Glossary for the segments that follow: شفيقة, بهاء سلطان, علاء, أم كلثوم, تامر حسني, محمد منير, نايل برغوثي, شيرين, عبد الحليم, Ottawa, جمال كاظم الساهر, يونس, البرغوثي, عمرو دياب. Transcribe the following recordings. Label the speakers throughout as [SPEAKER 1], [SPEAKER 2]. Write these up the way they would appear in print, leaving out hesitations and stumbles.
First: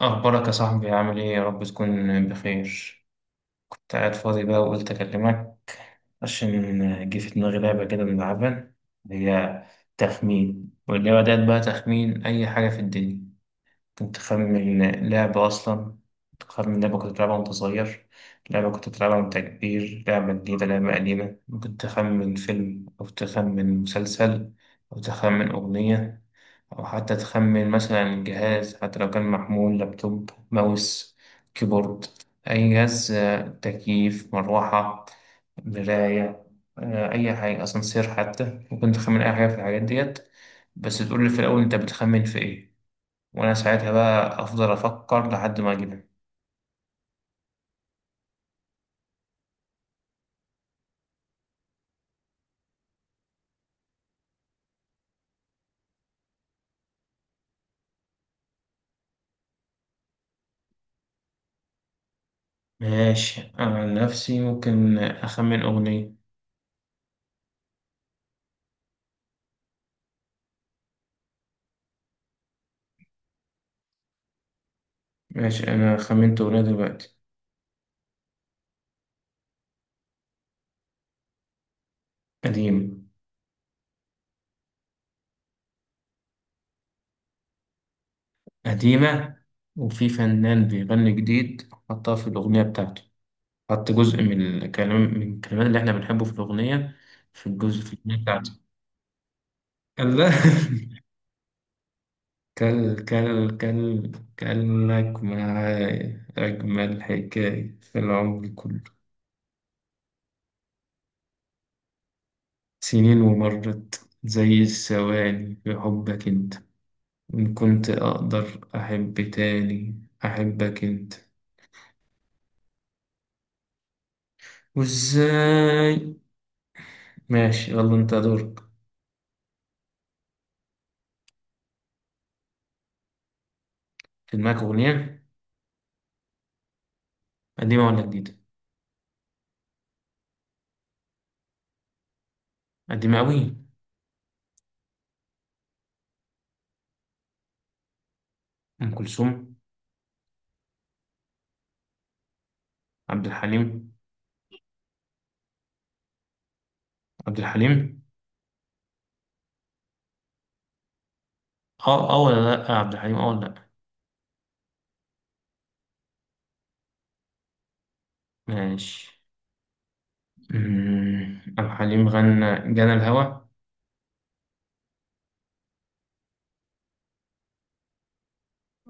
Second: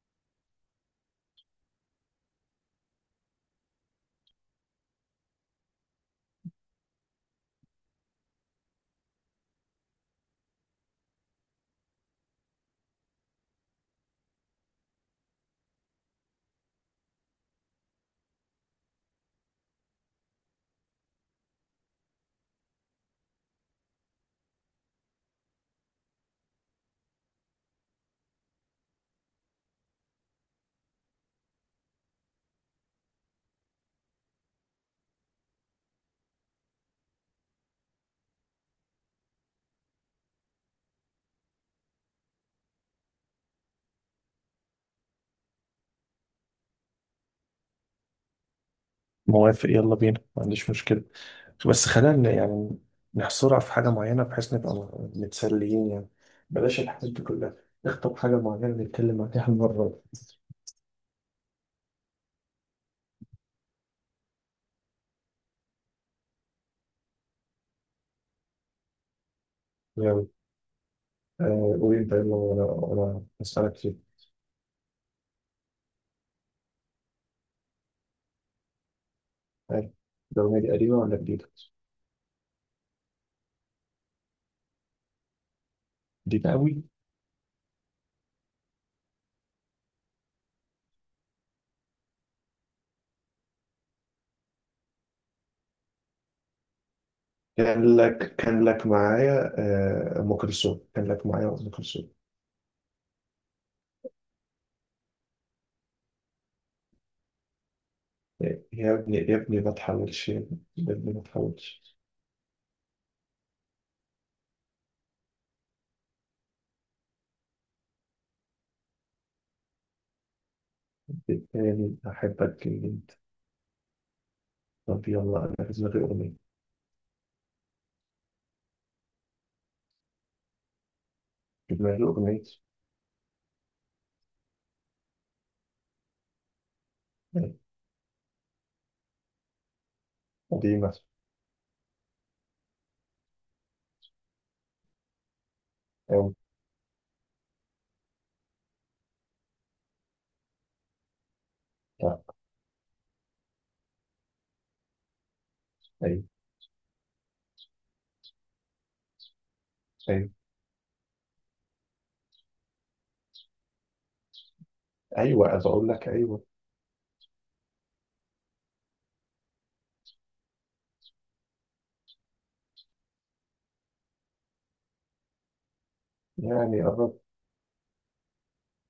[SPEAKER 1] أخبارك يا صاحبي؟ عامل إيه؟ يا رب تكون بخير. كنت قاعد فاضي بقى وقلت أكلمك عشان جه في دماغي لعبة كده بنلعبها. هي تخمين. واللعبة ديت بقى تخمين أي حاجة في الدنيا. ممكن تخمن لعبة أصلا، تخمن لعبة كنت بتلعبها وأنت صغير، لعبة كنت بتلعبها وأنت كبير، لعبة جديدة، لعبة قديمة. ممكن تخمن فيلم أو تخمن مسلسل أو تخمن أغنية، أو حتى تخمن مثلا جهاز، حتى لو كان محمول، لابتوب، ماوس، كيبورد، أي جهاز. تكييف، مروحة، مراية. أي حاجة، أسانسير حتى. ممكن تخمن أي حاجة في الحاجات ديت، بس تقول لي في الأول أنت بتخمن في إيه، وأنا ساعتها بقى أفضل أفكر لحد ما أجيبها.
[SPEAKER 2] موافق، يلا بينا، ما عنديش مشكلة. بس خلينا يعني نحصرها في حاجة معينة بحيث نبقى متسليين يعني. بلاش الحاجات دي كلها، نخطب حاجة معينة نتكلم عليها المرة دي.
[SPEAKER 1] ماشي. أنا عن نفسي ممكن أخمن أغنية.
[SPEAKER 2] يلا. قول أنت يلا، وأنا هسألك فيه.
[SPEAKER 1] ماشي، أنا خمنت أغنية دلوقتي.
[SPEAKER 2] آه، الأغنية دي قديمة ولا جديدة؟
[SPEAKER 1] قديمة.
[SPEAKER 2] جديدة أوي.
[SPEAKER 1] قديمة. وفي فنان بيغني جديد حطها في الأغنية بتاعته. حط جزء من الكلام، من الكلمات اللي احنا بنحبه في الأغنية، في الجزء في
[SPEAKER 2] كان
[SPEAKER 1] الأغنية
[SPEAKER 2] لك كان
[SPEAKER 1] بتاعته.
[SPEAKER 2] لك معايا.
[SPEAKER 1] كلا
[SPEAKER 2] أم كلثوم، كان لك معايا أم كلثوم.
[SPEAKER 1] كل كل كل كلك معايا أجمل حكاية في العمر
[SPEAKER 2] يا
[SPEAKER 1] كله.
[SPEAKER 2] يا ابني يا ابني ما تحاولش، يا ابني ما تحاولش.
[SPEAKER 1] سنين ومرت زي الثواني في حبك أنت. إن كنت أقدر أحب تاني أحبك أنت.
[SPEAKER 2] تاني أحبك جدا. طب يلا، أنا في دماغي
[SPEAKER 1] وإزاي؟
[SPEAKER 2] أغنية.
[SPEAKER 1] ماشي، يلا أنت دورك.
[SPEAKER 2] في دماغي أغنية.
[SPEAKER 1] في دماغك أغنية قديمة ولا جديدة؟
[SPEAKER 2] قديمة
[SPEAKER 1] قديمة أوي.
[SPEAKER 2] أوي.
[SPEAKER 1] أم كلثوم؟
[SPEAKER 2] لا.
[SPEAKER 1] عبد الحليم.
[SPEAKER 2] أيوة.
[SPEAKER 1] عبد الحليم.
[SPEAKER 2] أيوة.
[SPEAKER 1] اه، اه، ولا لا، عبد الحليم؟ اه، ولا لا.
[SPEAKER 2] أيوة، عايز أقول لك أيوة.
[SPEAKER 1] ماشي. عبد الحليم غنى جنى الهوى.
[SPEAKER 2] يعني قرب.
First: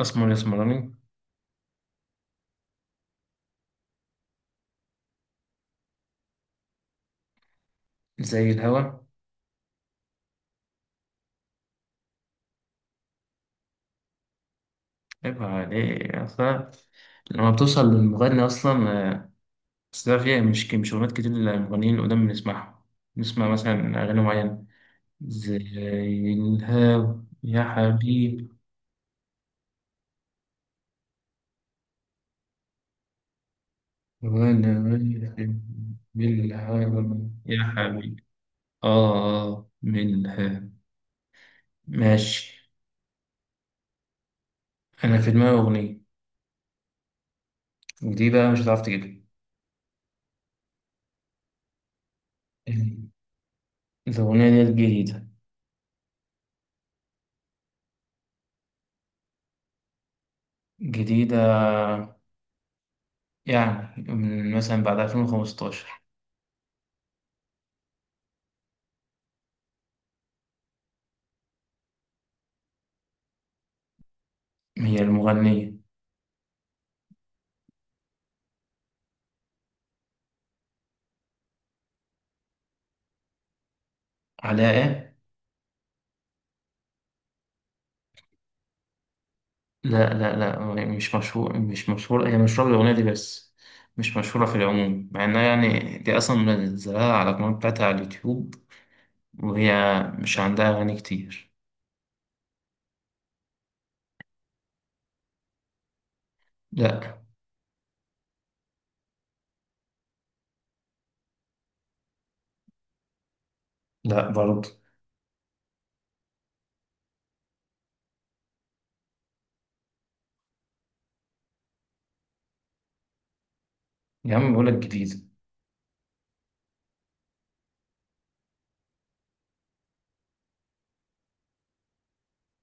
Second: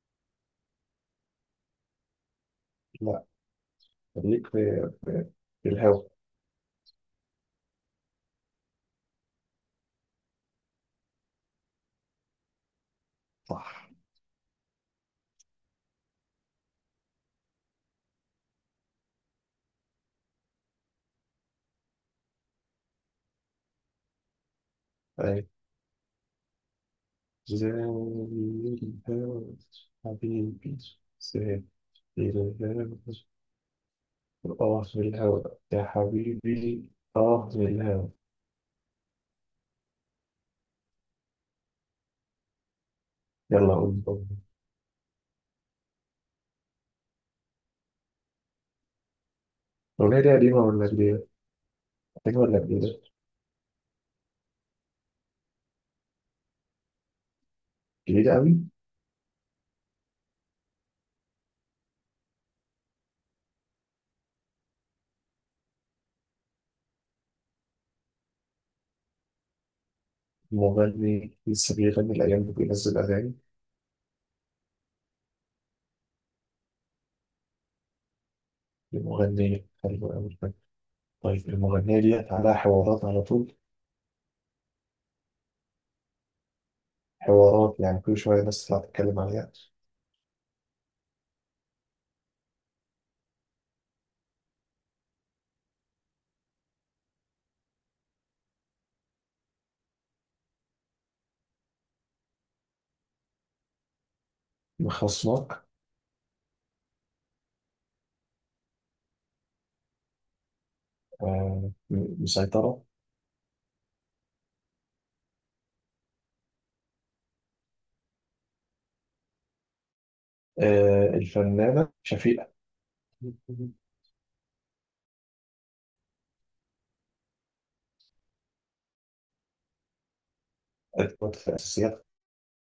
[SPEAKER 1] اسمر اسمراني.
[SPEAKER 2] لا، خليك في في الهوا.
[SPEAKER 1] زي الهوى.
[SPEAKER 2] صح.
[SPEAKER 1] عيب عليك اصلا لما بتوصل للمغني اصلا. آه، بس ده فيها مش اغنيات كتير للمغنيين القدام بنسمعهم. نسمع مثلا اغاني معينة
[SPEAKER 2] أيوة،
[SPEAKER 1] زي الهوى يا
[SPEAKER 2] زي
[SPEAKER 1] حبيبي.
[SPEAKER 2] الهوا حبيبي، زي الهوا.
[SPEAKER 1] وانا
[SPEAKER 2] آه، في الهوا
[SPEAKER 1] واقف
[SPEAKER 2] يا حبيبي.
[SPEAKER 1] بالهوى
[SPEAKER 2] آه، في
[SPEAKER 1] يا
[SPEAKER 2] الهوا.
[SPEAKER 1] حبيبي. اه، اه، من الهوى. ماشي.
[SPEAKER 2] يلا قول، قول.
[SPEAKER 1] انا في دماغي اغنية، دي بقى مش هتعرف تجيبها.
[SPEAKER 2] الأغنية دي قديمة ولا جديدة؟ قديمة ولا جديدة؟
[SPEAKER 1] الأغنية ديت جديدة.
[SPEAKER 2] جديدة أوي.
[SPEAKER 1] جديدة يعني من مثلا بعد 2015.
[SPEAKER 2] مغني لسه بيغني الأيام دي، بينزل أغاني
[SPEAKER 1] هي المغنية.
[SPEAKER 2] لمغني حلو أوي؟ طيب المغنية ديت عليها حوارات على طول؟
[SPEAKER 1] علاء؟
[SPEAKER 2] حوارات يعني كل شوية ناس تطلع تتكلم عليها.
[SPEAKER 1] لا لا لا، مش مشهور، مش مشهورة. هي مشهورة بالأغنية دي بس، مش مشهورة في العموم، مع إنها يعني دي أصلا منزلها على القناة بتاعتها على اليوتيوب، وهي مش عندها أغاني كتير.
[SPEAKER 2] مخصناك.
[SPEAKER 1] لا.
[SPEAKER 2] آه، مسيطرة.
[SPEAKER 1] لا برضه.
[SPEAKER 2] آه، الفنانة شفيقة؟
[SPEAKER 1] يا عم بقولك جديدة.
[SPEAKER 2] أدوات في الأساسيات.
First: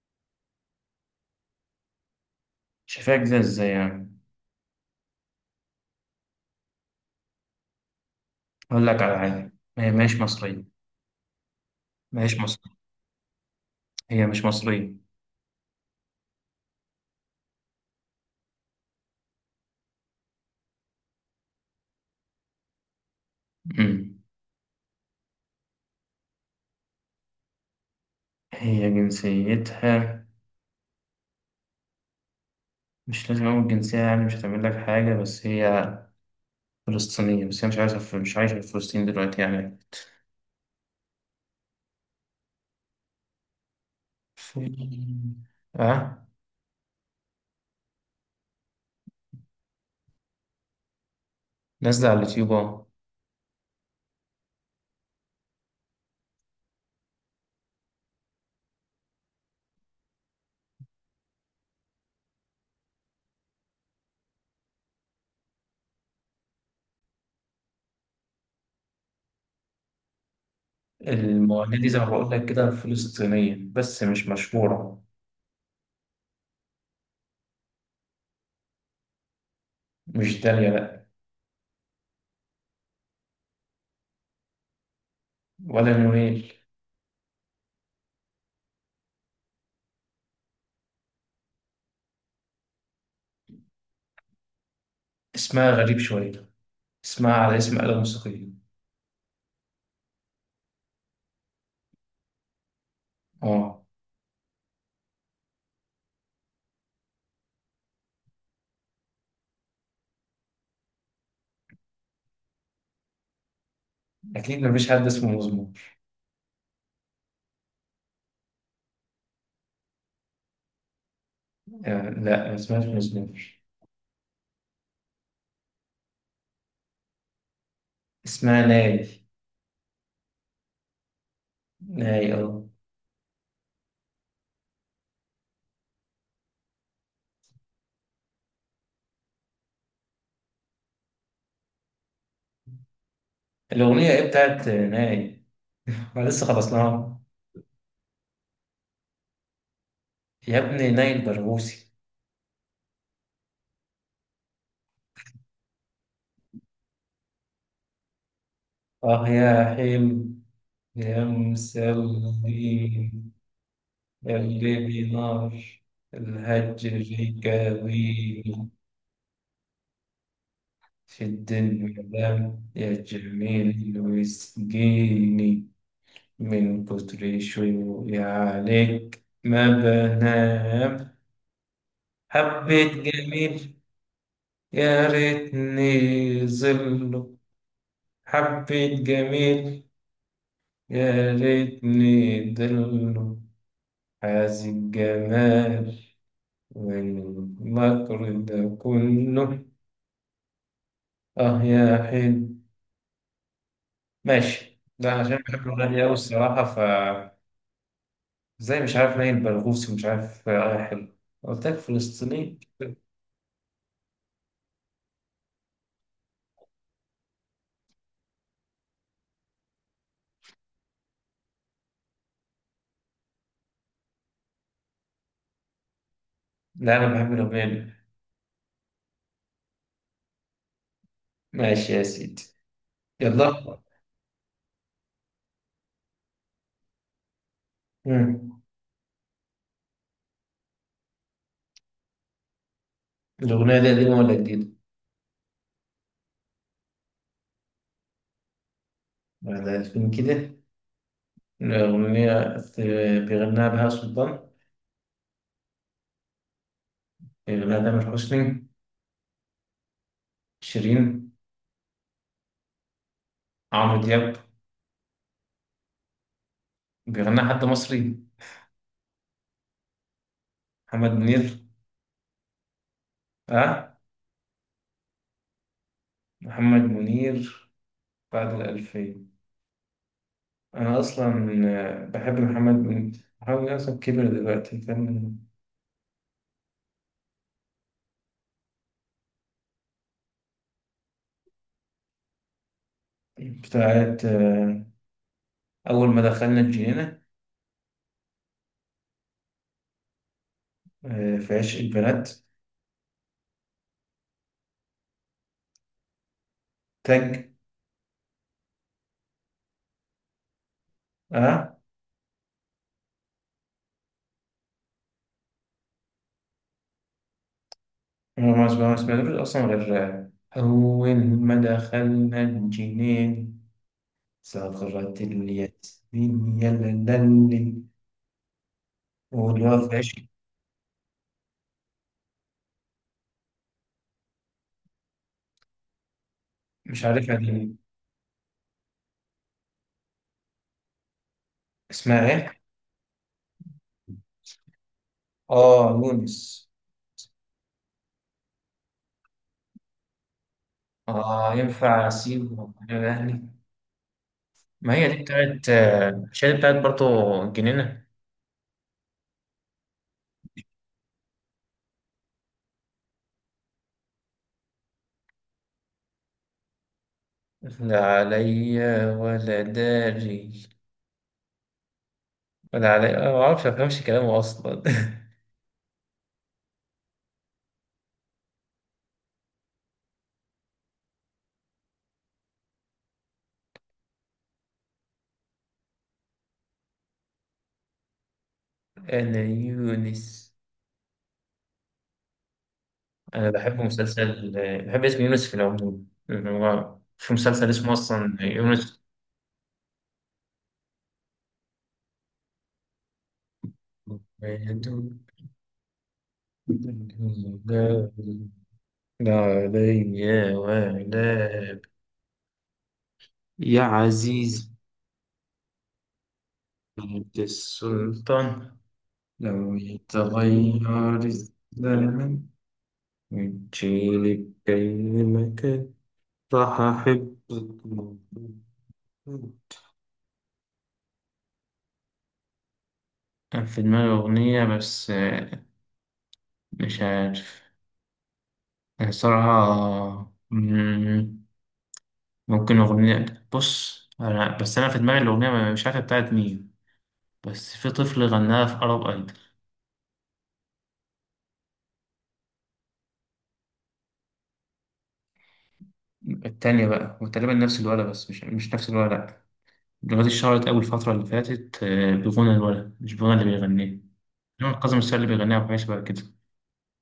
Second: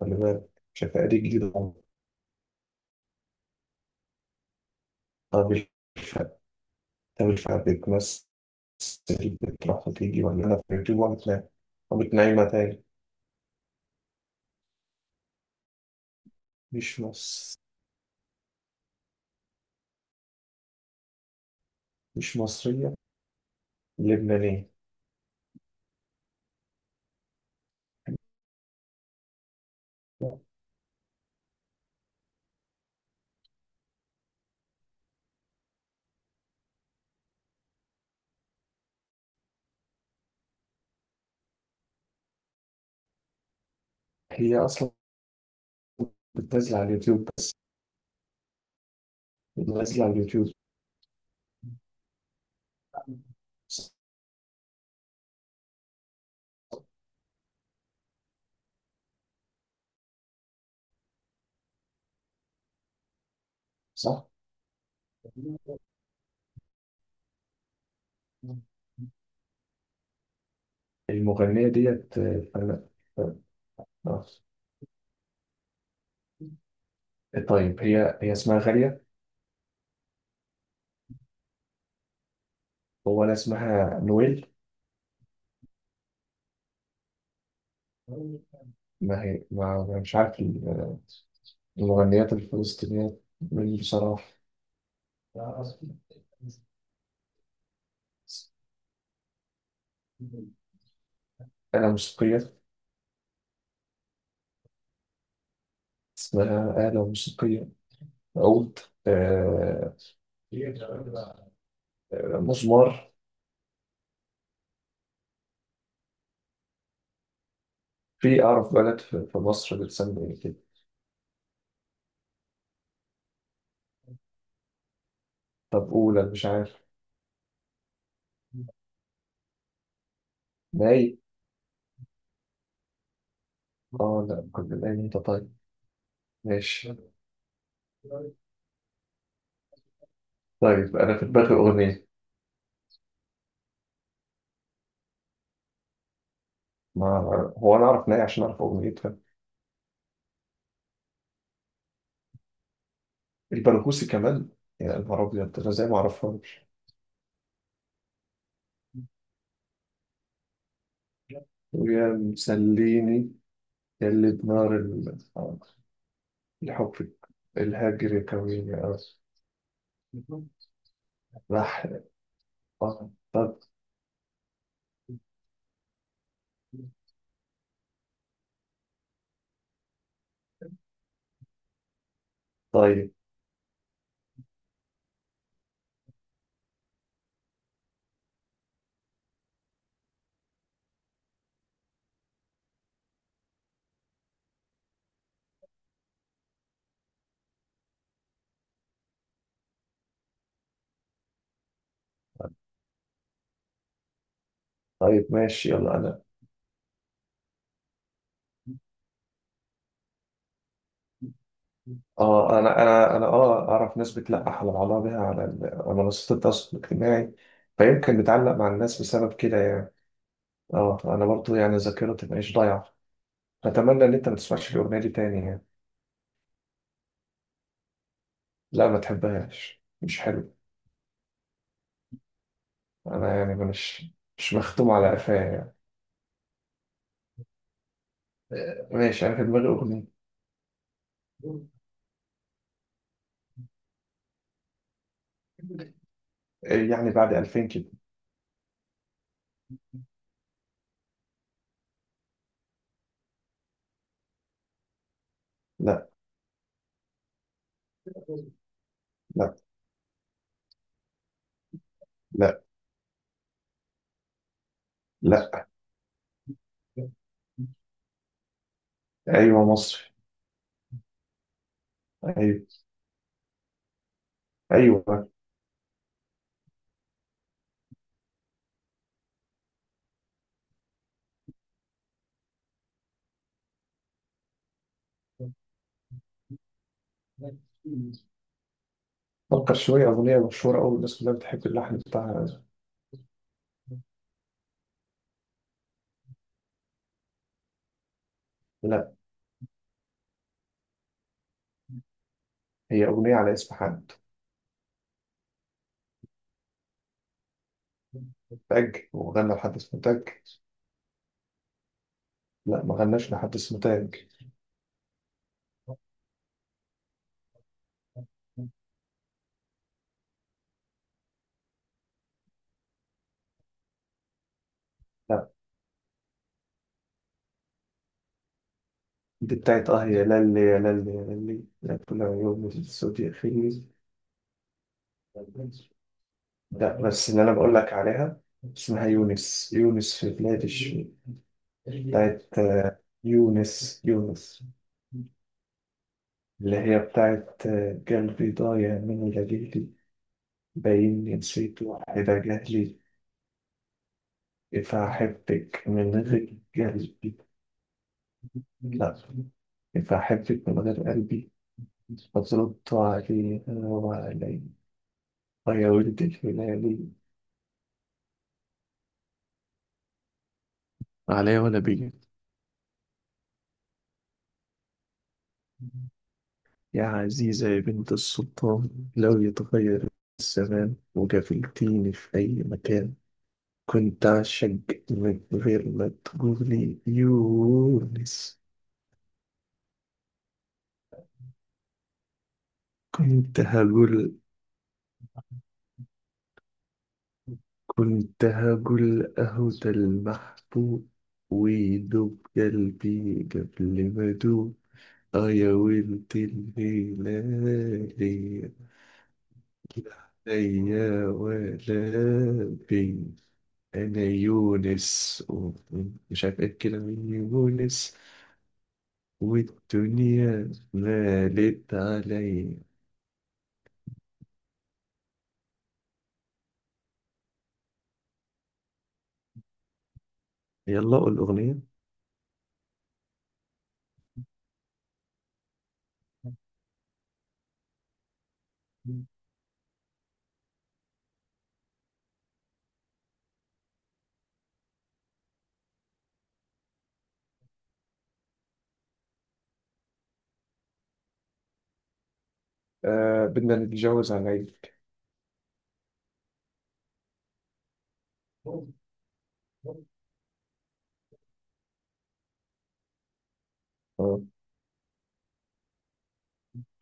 [SPEAKER 2] خلي بالك، شفيقة دي جديدة.
[SPEAKER 1] شايفاها جديدة إزاي يعني؟
[SPEAKER 2] طب الف- طب الفئة بتمثل.
[SPEAKER 1] أقول لك على حاجة،
[SPEAKER 2] بتروح
[SPEAKER 1] هي مش
[SPEAKER 2] وتيجي، ولا أنا
[SPEAKER 1] مصرية.
[SPEAKER 2] في اليوتيوب وأنا بتنام؟ قامت
[SPEAKER 1] مش
[SPEAKER 2] نايمة
[SPEAKER 1] مصرية.
[SPEAKER 2] تاني.
[SPEAKER 1] هي مش مصرية.
[SPEAKER 2] مش مصر، مش مصرية.
[SPEAKER 1] أمم.
[SPEAKER 2] لبنانية.
[SPEAKER 1] هي جنسيتها، مش لازم أقول جنسية يعني مش هتعمل لك حاجة، بس هي فلسطينية، بس هي مش عايزة في، مش عايشة في فلسطين دلوقتي يعني.
[SPEAKER 2] هي
[SPEAKER 1] في،
[SPEAKER 2] أصلا
[SPEAKER 1] أه.
[SPEAKER 2] بتنزل على اليوتيوب بس؟ بتنزل على اليوتيوب،
[SPEAKER 1] نازلة على اليوتيوب أهو.
[SPEAKER 2] صح؟ المغنية
[SPEAKER 1] المغنية دي زي ما
[SPEAKER 2] ديت،
[SPEAKER 1] بقول لك كده
[SPEAKER 2] أنا آه،
[SPEAKER 1] فلسطينية بس
[SPEAKER 2] آه.
[SPEAKER 1] مش مشهورة.
[SPEAKER 2] طيب، هي اسمها غالية؟
[SPEAKER 1] مش دالية، لأ.
[SPEAKER 2] هو أنا اسمها نويل؟
[SPEAKER 1] ولا نويل.
[SPEAKER 2] ما هي، ما أنا مش عارف المغنيات الفلسطينية من بصراحة.
[SPEAKER 1] اسمها غريب شوية. اسمها على اسم آلة موسيقية.
[SPEAKER 2] آلة موسيقية؟
[SPEAKER 1] أه.
[SPEAKER 2] اسمها آلة موسيقية؟ عود؟ آه، مزمار؟
[SPEAKER 1] أكيد مفيش حد اسمه مزمور.
[SPEAKER 2] في أعرف بلد في مصر بتسمي إيه كده.
[SPEAKER 1] لا ما اسمهاش مزمور.
[SPEAKER 2] طب أولى، مش عارف.
[SPEAKER 1] اسمها ناي.
[SPEAKER 2] ناي.
[SPEAKER 1] ناي، أه.
[SPEAKER 2] اه لا، كنا ناي انت، طيب، ماشي. طيب أنا في دماغي أغنية.
[SPEAKER 1] الأغنية إيه بتاعت ناي؟ احنا لسه
[SPEAKER 2] ما
[SPEAKER 1] خلصناها.
[SPEAKER 2] هو أنا أعرف ناي عشان أعرف أغنيتها؟
[SPEAKER 1] يا ابني، نايل برغوثي.
[SPEAKER 2] البرغوثي كمان؟ يا نهار أبيض، أنا إزاي ما أعرفهاش.
[SPEAKER 1] اه، يا حلم يا
[SPEAKER 2] ويا
[SPEAKER 1] مسلمين،
[SPEAKER 2] مسليني، يا اللي
[SPEAKER 1] اللي بنار الهجر
[SPEAKER 2] الحب الهاجر يا
[SPEAKER 1] كاظيم
[SPEAKER 2] كويني، آه.
[SPEAKER 1] في الدنيا،
[SPEAKER 2] راح،
[SPEAKER 1] لم
[SPEAKER 2] آه. طب،
[SPEAKER 1] يجمل ويسقيني. من كتر شوقي عليك ما بنام. حبيت
[SPEAKER 2] طيب،
[SPEAKER 1] جميل يا ريتني ظله. حبيت جميل يا ليتني ضل. حاز الجمال والمكر ده كله. اه يا حلو. ماشي. ده
[SPEAKER 2] طيب،
[SPEAKER 1] عشان بحب
[SPEAKER 2] ماشي. يلا
[SPEAKER 1] الغني أوي
[SPEAKER 2] أنا.
[SPEAKER 1] الصراحة. ف زي مش عارف نايل برغوثي ومش عارف اه. يا حلو. قلت لك فلسطيني.
[SPEAKER 2] اه، انا اه اعرف ناس بتلقح على بعضها بيها على على منصات التواصل الاجتماعي، فيمكن بتعلق مع الناس بسبب كده يعني. اه انا برضو يعني ذاكرتي مش ضايعه، اتمنى ان انت ما تسمعش الاغنيه دي تاني يعني.
[SPEAKER 1] لا أنا بحب الأغنية دي.
[SPEAKER 2] لا ما تحبهاش، مش حلو.
[SPEAKER 1] ماشي يا سيدي.
[SPEAKER 2] انا يعني
[SPEAKER 1] يلا.
[SPEAKER 2] مش، مش مختوم على قفايا يعني.
[SPEAKER 1] مم.
[SPEAKER 2] ماشي، انا في دماغي اغنيه.
[SPEAKER 1] الأغنية دي قديمة ولا جديدة؟
[SPEAKER 2] يعني بعد 2000 كده.
[SPEAKER 1] بعد 2000 كده. الأغنية بيغناها بهاء سلطان؟
[SPEAKER 2] لا.
[SPEAKER 1] بيغناها تامر حسني؟
[SPEAKER 2] لا.
[SPEAKER 1] شيرين؟
[SPEAKER 2] لا.
[SPEAKER 1] عمرو دياب؟
[SPEAKER 2] لا.
[SPEAKER 1] بيغنى حد مصري؟
[SPEAKER 2] ايوه، مصري.
[SPEAKER 1] محمد منير؟
[SPEAKER 2] ايوه.
[SPEAKER 1] اه.
[SPEAKER 2] ايوه.
[SPEAKER 1] محمد منير. بعد الألفين. أنا أصلا بحب محمد منير. محمد منير أصلا كبر دلوقتي كان.
[SPEAKER 2] فكر شويه، اغنيه مشهوره قوي الناس كلها بتحب اللحن بتاعها.
[SPEAKER 1] بتاعت أول ما دخلنا الجنينة؟
[SPEAKER 2] لا.
[SPEAKER 1] في عشق البنات؟
[SPEAKER 2] هي اغنيه على اسم حد؟
[SPEAKER 1] تاج.
[SPEAKER 2] تاج، وغنى لحد اسمه تاج؟
[SPEAKER 1] اه.
[SPEAKER 2] لا ما غناش لحد اسمه
[SPEAKER 1] هو ما
[SPEAKER 2] تاج.
[SPEAKER 1] ما ما سمعتوش أصلا غير أول ما دخلنا الجنينة صغرت
[SPEAKER 2] لا
[SPEAKER 1] الياسمين يا لالي
[SPEAKER 2] دي
[SPEAKER 1] والواد
[SPEAKER 2] بتاعت
[SPEAKER 1] في
[SPEAKER 2] اه
[SPEAKER 1] عشق.
[SPEAKER 2] يا للي يا للي يا للي، لا كل عيون الصوت يخيل. لا،
[SPEAKER 1] مش
[SPEAKER 2] بس
[SPEAKER 1] عارفها
[SPEAKER 2] اللي انا
[SPEAKER 1] دي.
[SPEAKER 2] بقول لك عليها اسمها يونس، يونس في بلاد الشام.
[SPEAKER 1] اسمها
[SPEAKER 2] بتاعت
[SPEAKER 1] إيه؟
[SPEAKER 2] يونس يونس،
[SPEAKER 1] اه، يونس.
[SPEAKER 2] اللي هي بتاعت قلبي ضايع من ليلي، باين
[SPEAKER 1] اه،
[SPEAKER 2] نسيت
[SPEAKER 1] ينفع
[SPEAKER 2] واحدة
[SPEAKER 1] اسيب وأنا
[SPEAKER 2] جهلي،
[SPEAKER 1] الاهلي. ما هي
[SPEAKER 2] إذا
[SPEAKER 1] دي بتاعت
[SPEAKER 2] أحبك من
[SPEAKER 1] مش هي دي
[SPEAKER 2] غير
[SPEAKER 1] بتاعت برضه
[SPEAKER 2] قلبي.
[SPEAKER 1] الجنينة؟
[SPEAKER 2] لا، إذا أحبك من غير قلبي، فضلت عليها وعليها، يا ولد الهلال،
[SPEAKER 1] لا عليا ولا داري.
[SPEAKER 2] عليا ولا بيجي،
[SPEAKER 1] ولا عليا، أنا ما اعرفش، ما بفهمش كلامه اصلا.
[SPEAKER 2] يا عزيزة يا بنت السلطان، لو يتغير الزمان وقابلتيني في أي مكان، كنت أعشق من غير ما تقولي يونس،
[SPEAKER 1] انا يونس. انا
[SPEAKER 2] كنت
[SPEAKER 1] بحب
[SPEAKER 2] هقول،
[SPEAKER 1] مسلسل. بحب اسم يونس في العموم. يعني هو في مسلسل اسمه اصلا
[SPEAKER 2] كنت
[SPEAKER 1] يونس.
[SPEAKER 2] هقول أهو ده المحبوب، ويدوب قلبي قبل ما أدوب. آه يا ولد الهلال،
[SPEAKER 1] لا عليا
[SPEAKER 2] يا
[SPEAKER 1] ولا
[SPEAKER 2] ولبي،
[SPEAKER 1] يا
[SPEAKER 2] انا
[SPEAKER 1] عزيز
[SPEAKER 2] يونس مش عارف ايه كده من
[SPEAKER 1] بيت
[SPEAKER 2] يونس.
[SPEAKER 1] السلطان، لو
[SPEAKER 2] والدنيا
[SPEAKER 1] يتغير
[SPEAKER 2] مالت
[SPEAKER 1] الزمن
[SPEAKER 2] عليا.
[SPEAKER 1] وتجيلي بأي مكان راح أحبك موجود.
[SPEAKER 2] يلا قول الاغنيه.
[SPEAKER 1] كان في دماغي أغنية بس مش عارف. يعني صراحة، ممكن أغنية. بص أنا، بس أنا في دماغي الأغنية مش عارف بتاعت مين. بس في طفل غناها في أرب أيدل
[SPEAKER 2] آه، بدنا نتجوز عليك.
[SPEAKER 1] التانية بقى، وتقريبا نفس الولد بس مش نفس الولد. الأغنية دي اتشهرت أول الفترة اللي فاتت بغنى الولد مش بغنى اللي بيغنيه
[SPEAKER 2] آه.
[SPEAKER 1] جمال. كاظم الساهر اللي بيغنيها، وحاجة شبه كده.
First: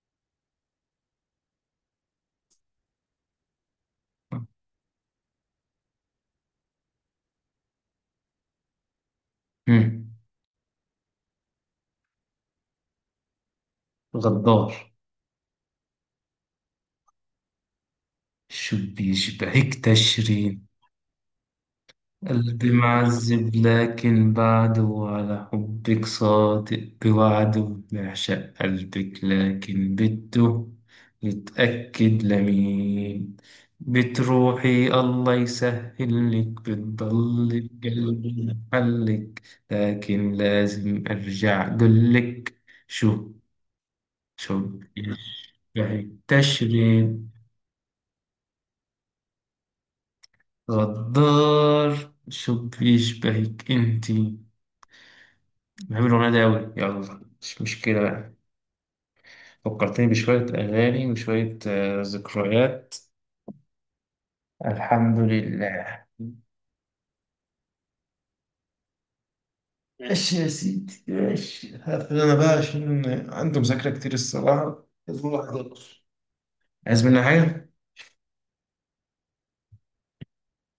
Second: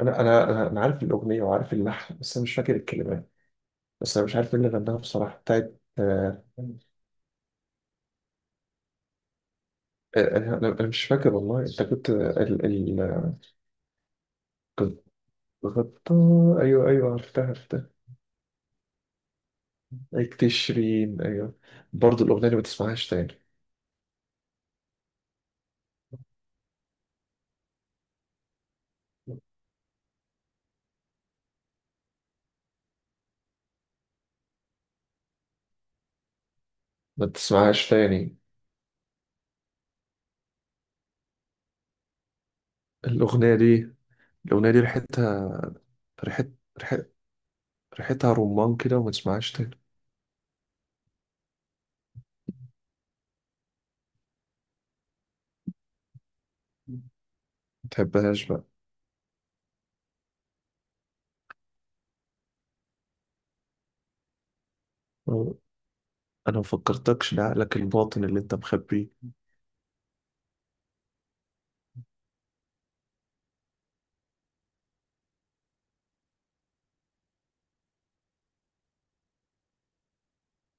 [SPEAKER 2] انا انا انا أنا عارف الاغنيه وعارف اللحن، بس انا مش فاكر الكلمات. بس انا مش عارف مين اللي غناها بصراحه، بتاعت آه.
[SPEAKER 1] مم.
[SPEAKER 2] أنا مش فاكر والله. انت كنت ال
[SPEAKER 1] غدار،
[SPEAKER 2] كنت غطا. ايوه ايوه، عرفتها عرفتها.
[SPEAKER 1] شو بيشبهك تشرين.
[SPEAKER 2] تشرين، ايوه. برضه الاغنيه دي ما
[SPEAKER 1] قلبي
[SPEAKER 2] تسمعهاش تاني.
[SPEAKER 1] معذب لكن بعده، على حبك صادق بوعده، بعشق قلبك لكن بده يتأكد لمين، بتروحي الله يسهل لك،
[SPEAKER 2] ما
[SPEAKER 1] بتضل
[SPEAKER 2] تسمعهاش تاني،
[SPEAKER 1] بقلبي محلك. لكن لازم أرجع أقولك، شو
[SPEAKER 2] الاغنيه دي،
[SPEAKER 1] شو
[SPEAKER 2] الاغنيه دي ريحتها،
[SPEAKER 1] بيشبهك
[SPEAKER 2] ريحت ريح-
[SPEAKER 1] تشرب.
[SPEAKER 2] ريحتها رمان كده، وما تسمعهاش تاني.
[SPEAKER 1] غدار شو بيشبهك انتي. بحب الأغنية دي أوي. يلا مش
[SPEAKER 2] ما
[SPEAKER 1] مشكلة بقى.
[SPEAKER 2] تحبهاش بقى.
[SPEAKER 1] فكرتني بشوية أغاني وشوية ذكريات. الحمد
[SPEAKER 2] أه،
[SPEAKER 1] لله.
[SPEAKER 2] انا ما فكرتكش لعقلك الباطن اللي انت مخبيه.
[SPEAKER 1] ماشي يا سيدي، ماشي. هقفل أنا بقى عشان عندي مذاكرة كتير الصراحة، لازم الواحد يقف. عايز مني حاجة؟